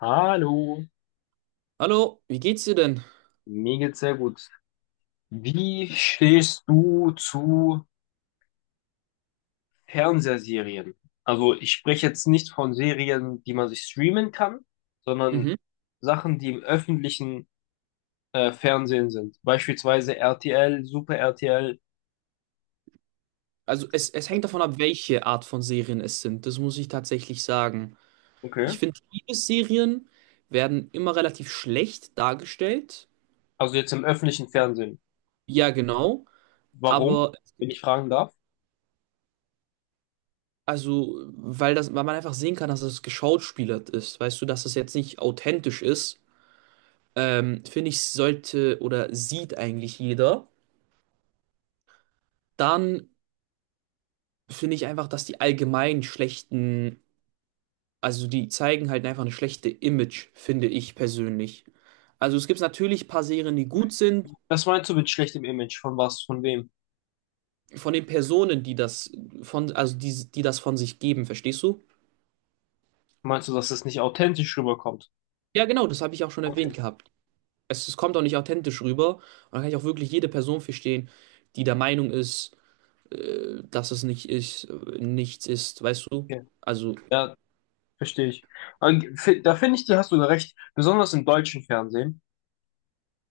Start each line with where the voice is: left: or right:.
left: Hallo,
right: Hallo, wie geht's dir denn?
left: mir geht's sehr gut. Wie stehst du zu Fernsehserien? Also ich spreche jetzt nicht von Serien, die man sich streamen kann, sondern
right: Mhm.
left: Sachen, die im öffentlichen Fernsehen sind. Beispielsweise RTL, Super RTL.
right: Also es hängt davon ab, welche Art von Serien es sind. Das muss ich tatsächlich sagen.
left: Okay.
right: Ich finde, Liebesserien werden immer relativ schlecht dargestellt.
left: Also jetzt im öffentlichen Fernsehen.
right: Ja, genau.
left: Warum,
right: Aber
left: wenn ich fragen darf?
right: also, weil man einfach sehen kann, dass es geschauspielert ist, weißt du, dass es jetzt nicht authentisch ist, finde ich, sollte oder sieht eigentlich jeder. Dann finde ich einfach, dass die allgemein schlechten, also die zeigen halt einfach eine schlechte Image, finde ich persönlich. Also es gibt natürlich ein paar Serien, die gut sind,
left: Was meinst du mit schlechtem Image? Von was? Von wem?
right: von den Personen, die das von, also die das von sich geben, verstehst du?
left: Meinst du, dass es nicht authentisch rüberkommt?
right: Ja, genau, das habe ich auch schon
left: Okay.
right: erwähnt gehabt. Es kommt auch nicht authentisch rüber. Und da kann ich auch wirklich jede Person verstehen, die der Meinung ist, dass es nicht ist, nichts ist, weißt du?
left: Okay.
right: Also,
left: Ja, verstehe ich. Aber da finde ich, dir hast du recht. Besonders im deutschen Fernsehen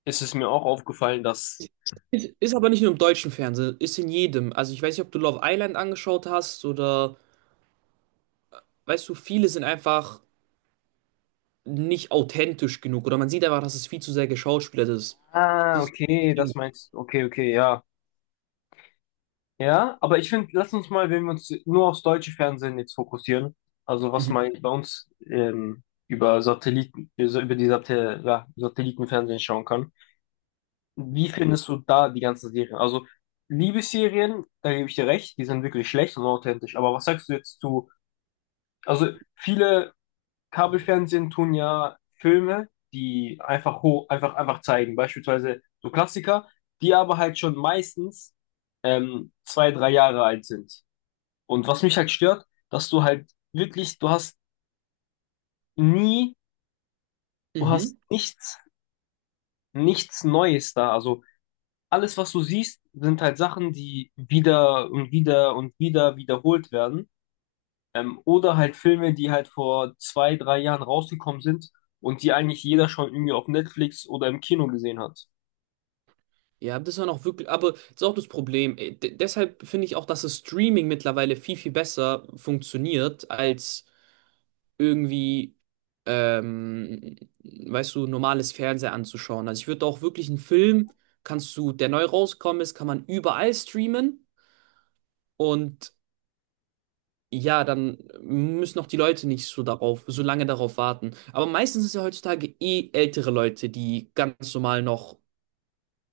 left: ist es mir auch aufgefallen, dass.
right: ist aber nicht nur im deutschen Fernsehen, ist in jedem. Also ich weiß nicht, ob du Love Island angeschaut hast, oder, weißt du, viele sind einfach nicht authentisch genug oder man sieht einfach, dass es viel zu sehr geschauspielert ist.
left: Ah,
right: Das ist.
left: okay, das meinst du. Okay, okay, ja. Ja, aber ich finde, lass uns mal, wenn wir uns nur aufs deutsche Fernsehen jetzt fokussieren, also was
right: Mhm.
left: mal bei uns über Satelliten, also über die Satel ja, Satellitenfernsehen schauen kann. Wie findest du da die ganzen Serien? Also Liebesserien, da gebe ich dir recht, die sind wirklich schlecht und authentisch. Aber was sagst du jetzt zu? Also viele Kabelfernsehen tun ja Filme, die einfach hoch, einfach zeigen. Beispielsweise so Klassiker, die aber halt schon meistens zwei, drei Jahre alt sind. Und was mich halt stört, dass du halt wirklich, du hast nie, du hast
right: Mhm.
left: nichts, Neues da. Also alles, was du siehst, sind halt Sachen, die wieder und wieder und wieder wiederholt werden. Oder halt Filme, die halt vor zwei, drei Jahren rausgekommen sind und die eigentlich jeder schon irgendwie auf Netflix oder im Kino gesehen hat.
right: Ja, das war noch wirklich, aber das ist auch das Problem. Deshalb finde ich auch, dass das Streaming mittlerweile viel, viel besser funktioniert als irgendwie, ähm, weißt du, normales Fernsehen anzuschauen. Also ich würde auch wirklich einen Film, kannst du, der neu rausgekommen ist, kann man überall streamen und ja, dann müssen auch die Leute nicht so darauf, so lange darauf warten. Aber meistens ist ja heutzutage eh ältere Leute, die ganz normal noch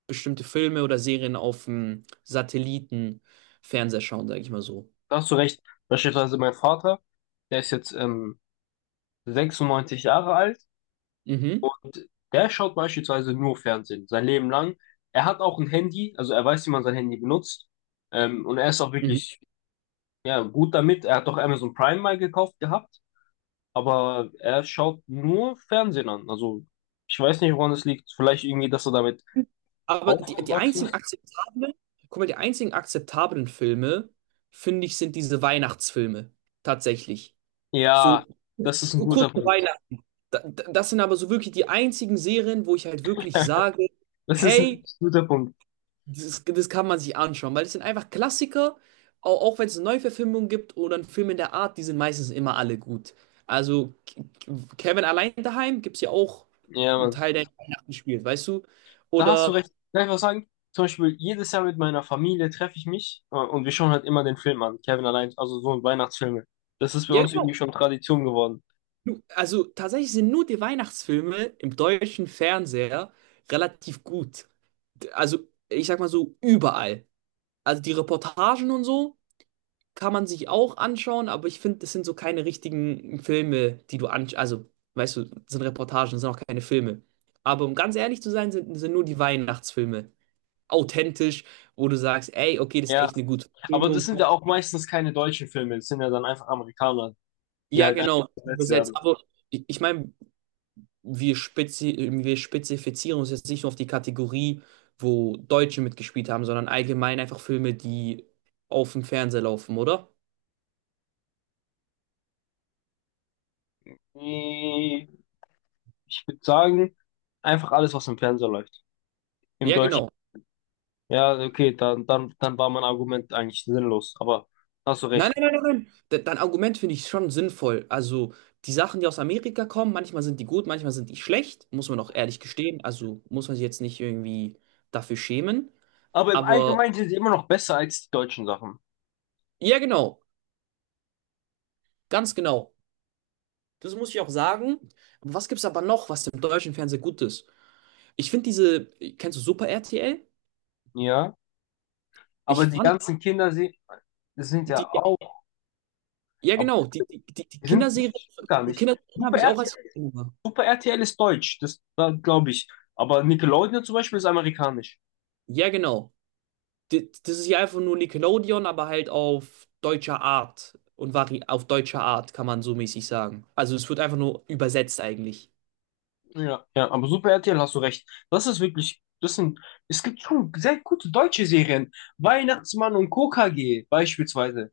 right: bestimmte Filme oder Serien auf dem Satellitenfernseher schauen, sage ich mal so.
left: Da hast du recht. Beispielsweise mein Vater, der ist jetzt 96 Jahre alt
right: Mhm.
left: und der schaut beispielsweise nur Fernsehen, sein Leben lang. Er hat auch ein Handy, also er weiß, wie man sein Handy benutzt. Und er ist auch
right: Mhm.
left: wirklich ja, gut damit. Er hat doch Amazon Prime mal gekauft gehabt, aber er schaut nur Fernsehen an. Also ich weiß nicht, woran es liegt. Vielleicht irgendwie, dass er damit
right: Aber die
left: aufgewachsen
right: einzigen
left: ist?
right: akzeptablen, guck mal, die einzigen akzeptablen Filme, finde ich, sind diese Weihnachtsfilme. Tatsächlich.
left: Ja,
right: So
left: das ist ein guter
right: kurz vor
left: Punkt.
right: Weihnachten. Das sind aber so wirklich die einzigen Serien, wo ich halt wirklich sage,
left: Das ist ein
right: hey,
left: richtig guter Punkt.
right: das kann man sich anschauen, weil es sind einfach Klassiker, auch wenn es eine Neuverfilmung gibt oder einen Film in der Art, die sind meistens immer alle gut. Also Kevin allein daheim gibt es ja auch
left: Ja,
right: einen
left: Mann.
right: Teil, der in Weihnachten spielt, weißt du?
left: Da hast du
right: Oder,
left: recht. Kann ich was sagen? Zum Beispiel, jedes Jahr mit meiner Familie treffe ich mich und wir schauen halt immer den Film an. Kevin allein, also so ein Weihnachtsfilme. Das ist bei
right: ja
left: uns
right: genau.
left: irgendwie schon Tradition geworden.
right: Also tatsächlich sind nur die Weihnachtsfilme im deutschen Fernseher relativ gut. Also ich sag mal so überall. Also die Reportagen und so kann man sich auch anschauen, aber ich finde, das sind so keine richtigen Filme, die du anschaust. Also, weißt du, das sind Reportagen, das sind auch keine Filme. Aber um ganz ehrlich zu sein, sind nur die Weihnachtsfilme authentisch, wo du sagst, ey, okay, das ist
left: Ja,
right: echt eine gute
left: aber das
right: Filmung.
left: sind ja auch meistens keine deutschen Filme. Das sind ja dann einfach Amerikaner, die
right: Ja,
left: halt einfach
right: genau,
left: besetzt
right: übersetzt.
left: werden.
right: Aber ich meine, wir, spezi wir spezifizieren uns jetzt nicht nur auf die Kategorie, wo Deutsche mitgespielt haben, sondern allgemein einfach Filme, die auf dem Fernseher laufen, oder?
left: Nee, ich würde sagen, einfach alles, was im Fernseher läuft. Im
right: Ja,
left: deutschen.
right: genau.
left: Ja, okay, dann war mein Argument eigentlich sinnlos, aber hast du
right: Nein,
left: recht.
right: nein, nein, nein, nein. Dein Argument finde ich schon sinnvoll. Also die Sachen, die aus Amerika kommen, manchmal sind die gut, manchmal sind die schlecht, muss man auch ehrlich gestehen. Also muss man sich jetzt nicht irgendwie dafür schämen.
left: Aber im
right: Aber
left: Allgemeinen sind sie immer noch besser als die deutschen Sachen.
right: ja, genau, ganz genau. Das muss ich auch sagen. Was gibt es aber noch, was im deutschen Fernsehen gut ist? Ich finde diese, kennst du Super RTL?
left: Ja, aber
right: Ich
left: die
right: fand
left: ganzen Kinder sie, das sind
right: die,
left: ja auch,
right: ja
left: aber
right: genau, die
left: die sind
right: Kinderserie,
left: nicht, gar
right: die
left: nicht.
right: Kinderserie habe
left: Super
right: ich auch als.
left: RTL, Super RTL ist deutsch, das, da glaube ich. Aber Nickelodeon zum Beispiel ist amerikanisch.
right: Ja, genau. Das ist ja einfach nur Nickelodeon, aber halt auf deutscher Art und vari auf deutscher Art, kann man so mäßig sagen. Also es wird einfach nur übersetzt eigentlich.
left: Ja, ja, aber Super RTL hast du recht. Das ist wirklich, das sind, es gibt schon sehr gute deutsche Serien. Weihnachtsmann und KKG beispielsweise.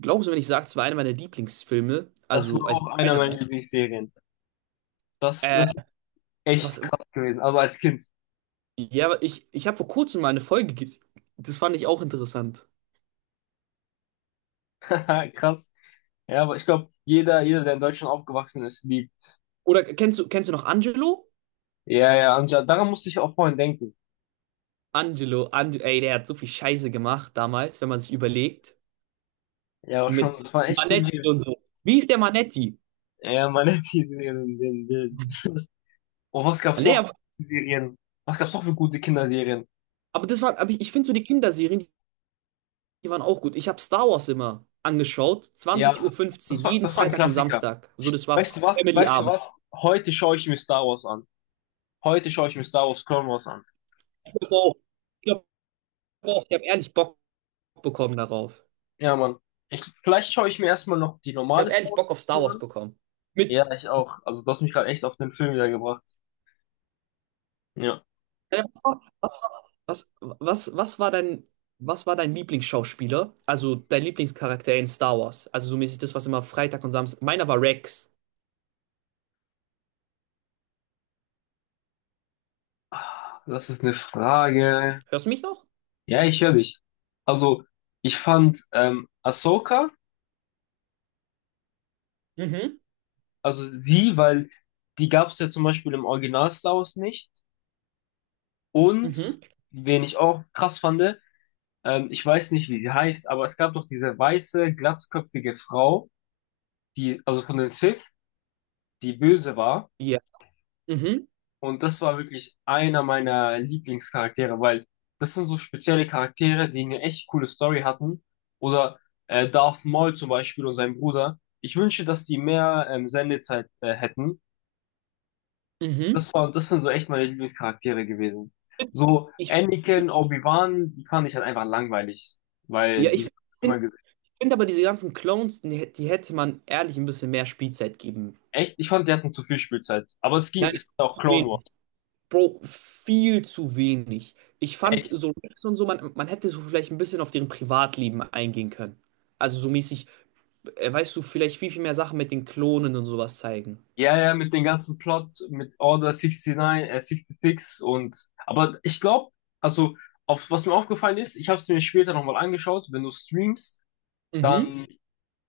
right: Glaubst du, wenn ich sage, es war einer meiner Lieblingsfilme,
left: Das
right: also,
left: war
right: also
left: auch einer
right: einer,
left: meiner
right: ne?
left: Lieblingsserien. Das,
right: Äh,
left: das ist
right: was,
left: echt krass gewesen. Also als Kind.
right: ja, ich habe vor kurzem mal eine Folge gesehen. Das fand ich auch interessant.
left: Krass. Ja, aber ich glaube, jeder, der in Deutschland aufgewachsen ist, liebt.
right: Oder kennst du noch Angelo?
left: Ja, ja, Anja, daran musste ich auch vorhin denken.
right: Angelo, Ange ey, der hat so viel Scheiße gemacht damals, wenn man sich überlegt.
left: Ja, aber schon,
right: Mit
left: das war echt gute
right: Manetti
left: Serie.
right: und so. Wie ist der Manetti?
left: Ja, meine, die. Und was gab's
right: Nee,
left: noch
right: aber,
left: für Serien? Was gab's noch für gute Kinderserien?
right: aber das war, aber ich finde so die Kinderserien, die waren auch gut. Ich habe Star Wars immer angeschaut,
left: Ja,
right: 20:15 Uhr,
left: das
right: fünfzehn,
left: war,
right: jeden
left: das war ein
right: Freitag und
left: Klassiker.
right: Samstag. So, das war
left: Weißt du was? Weißt du
right: Family-Abend.
left: was? Heute schaue ich mir Star Wars an. Heute schaue ich mir Star Wars Clone Wars an.
right: Ich glaube auch, ich glaub ich habe ehrlich Bock bekommen darauf.
left: Ja, Mann. Vielleicht schaue ich mir erstmal noch die
right: Ich
left: normale
right: habe
left: Star
right: ehrlich
left: Wars
right: Bock auf Star Wars
left: an.
right: bekommen. Mit,
left: Ja, ich auch. Also du hast mich gerade echt auf den Film wiedergebracht. Ja,
right: äh, was war, was war, was, was war dein Lieblingsschauspieler? Also dein Lieblingscharakter in Star Wars? Also so mäßig das, was immer Freitag und Samstag. Meiner war Rex.
left: das ist eine Frage.
right: Hörst du mich noch?
left: Ja, ich höre dich. Also ich fand Ahsoka,
right: Mhm,
left: also sie weil die gab es ja zum Beispiel im Original Star Wars nicht. Und
right: mhm.
left: wen ich auch krass fand, ich weiß nicht, wie sie heißt, aber es gab doch diese weiße, glatzköpfige Frau, die, also von den Sith, die böse war.
right: Ja. Mhm,
left: Und das war wirklich einer meiner Lieblingscharaktere, weil das sind so spezielle Charaktere, die eine echt coole Story hatten. Oder Darth Maul zum Beispiel und sein Bruder. Ich wünsche, dass die mehr Sendezeit hätten.
right: mhm.
left: Das war, das sind so echt meine Lieblingscharaktere gewesen. So
right: Ich,
left: Anakin,
right: ich-
left: Obi-Wan, die fand ich halt einfach langweilig,
right: ja,
left: weil die hab
right: ich
left: ich immer gesehen.
right: finde aber diese ganzen Clones, die hätte man ehrlich ein bisschen mehr Spielzeit geben.
left: Echt, ich fand, die hatten zu viel Spielzeit. Aber es ging,
right: Nein,
left: es
right: nein,
left: ging auch
right: zu
left: Clone Wars.
right: wenig. Bro, viel zu wenig. Ich fand
left: Echt.
right: so Rex und so, man hätte so vielleicht ein bisschen auf deren Privatleben eingehen können. Also so mäßig, weißt du, vielleicht viel, viel mehr Sachen mit den Klonen und sowas zeigen.
left: Ja, ja, mit dem ganzen Plot, mit Order 69, 66 und, aber ich glaube, also, auf, was mir aufgefallen ist, ich habe es mir später nochmal angeschaut, wenn du streamst,
right: Mhm.
left: dann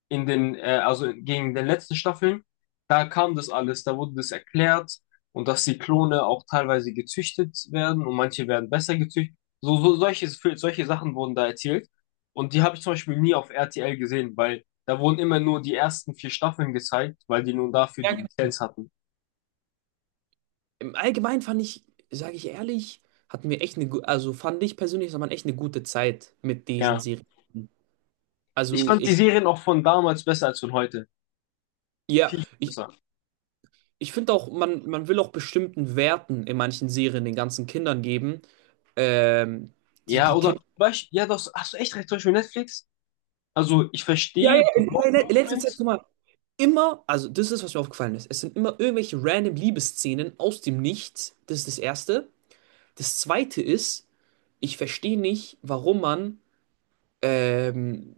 left: in den, also gegen den letzten Staffeln, da kam das alles, da wurde das erklärt und dass die Klone auch teilweise gezüchtet werden und manche werden besser gezüchtet. So solche Sachen wurden da erzählt und die habe ich zum Beispiel nie auf RTL gesehen, weil da wurden immer nur die ersten vier Staffeln gezeigt, weil die nun dafür
right: Ja,
left: die
right: genau.
left: Lizenz hatten.
right: Im Allgemeinen fand ich, sage ich ehrlich, hatten wir echt also fand ich persönlich, hat man echt eine gute Zeit mit diesen
left: Ja.
right: Serien.
left: Ich
right: Also,
left: fand die
right: egal.
left: Serien auch von damals besser als von heute.
right: Ja,
left: Viel
right: ich,
left: besser.
right: ich finde auch, man will auch bestimmten Werten in manchen Serien den ganzen Kindern geben, ähm, die
left: Ja,
right: die
left: oder,
right: Kinder.
left: weißt, ja, das hast du echt recht, zum Beispiel Netflix. Also, ich
right: Ja, ja,
left: verstehe die Woke
right: in letzter Zeit,
left: Movement.
right: guck mal, immer, also das ist, was mir aufgefallen ist. Es sind immer irgendwelche random Liebesszenen aus dem Nichts. Das ist das Erste. Das Zweite ist, ich verstehe nicht, warum man, ähm,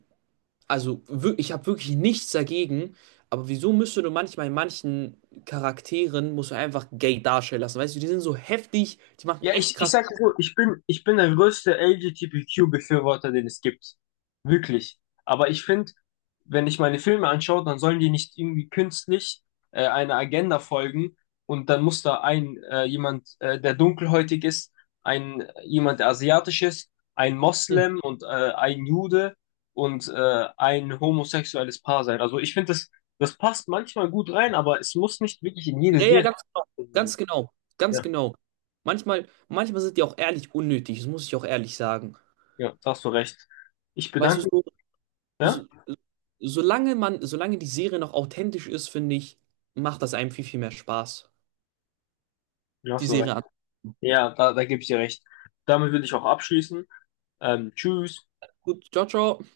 right: also ich habe wirklich nichts dagegen, aber wieso müsste du manchmal in manchen Charakteren, musst du einfach gay darstellen lassen, weißt du, die sind so heftig, die machen
left: Ja,
right: echt
left: ich
right: krass.
left: sag dir so, ich bin der größte LGBTQ-Befürworter, den es gibt. Wirklich. Aber ich finde, wenn ich meine Filme anschaue, dann sollen die nicht irgendwie künstlich einer Agenda folgen und dann muss da ein jemand, der dunkelhäutig ist, ein jemand, der asiatisch ist, ein Moslem und ein Jude und ein homosexuelles Paar sein. Also ich finde, das passt manchmal gut rein, aber es muss nicht wirklich in jede
right: Ja, ja,
left: Serie
right: ganz genau. Ganz
left: sein.
right: genau. Ganz
left: Ja,
right: genau. Manchmal sind die auch ehrlich unnötig, das muss ich auch ehrlich sagen.
left: ja, da hast du recht. Ich
right: Weißt du,
left: bedanke. Ja?
right: so, solange die Serie noch authentisch ist, finde ich, macht das einem viel, viel mehr Spaß, die
left: Hast du
right: Serie
left: recht.
right: an.
left: Ja, da gebe ich dir recht. Damit würde ich auch abschließen. Tschüss.
right: Gut, ciao, ciao.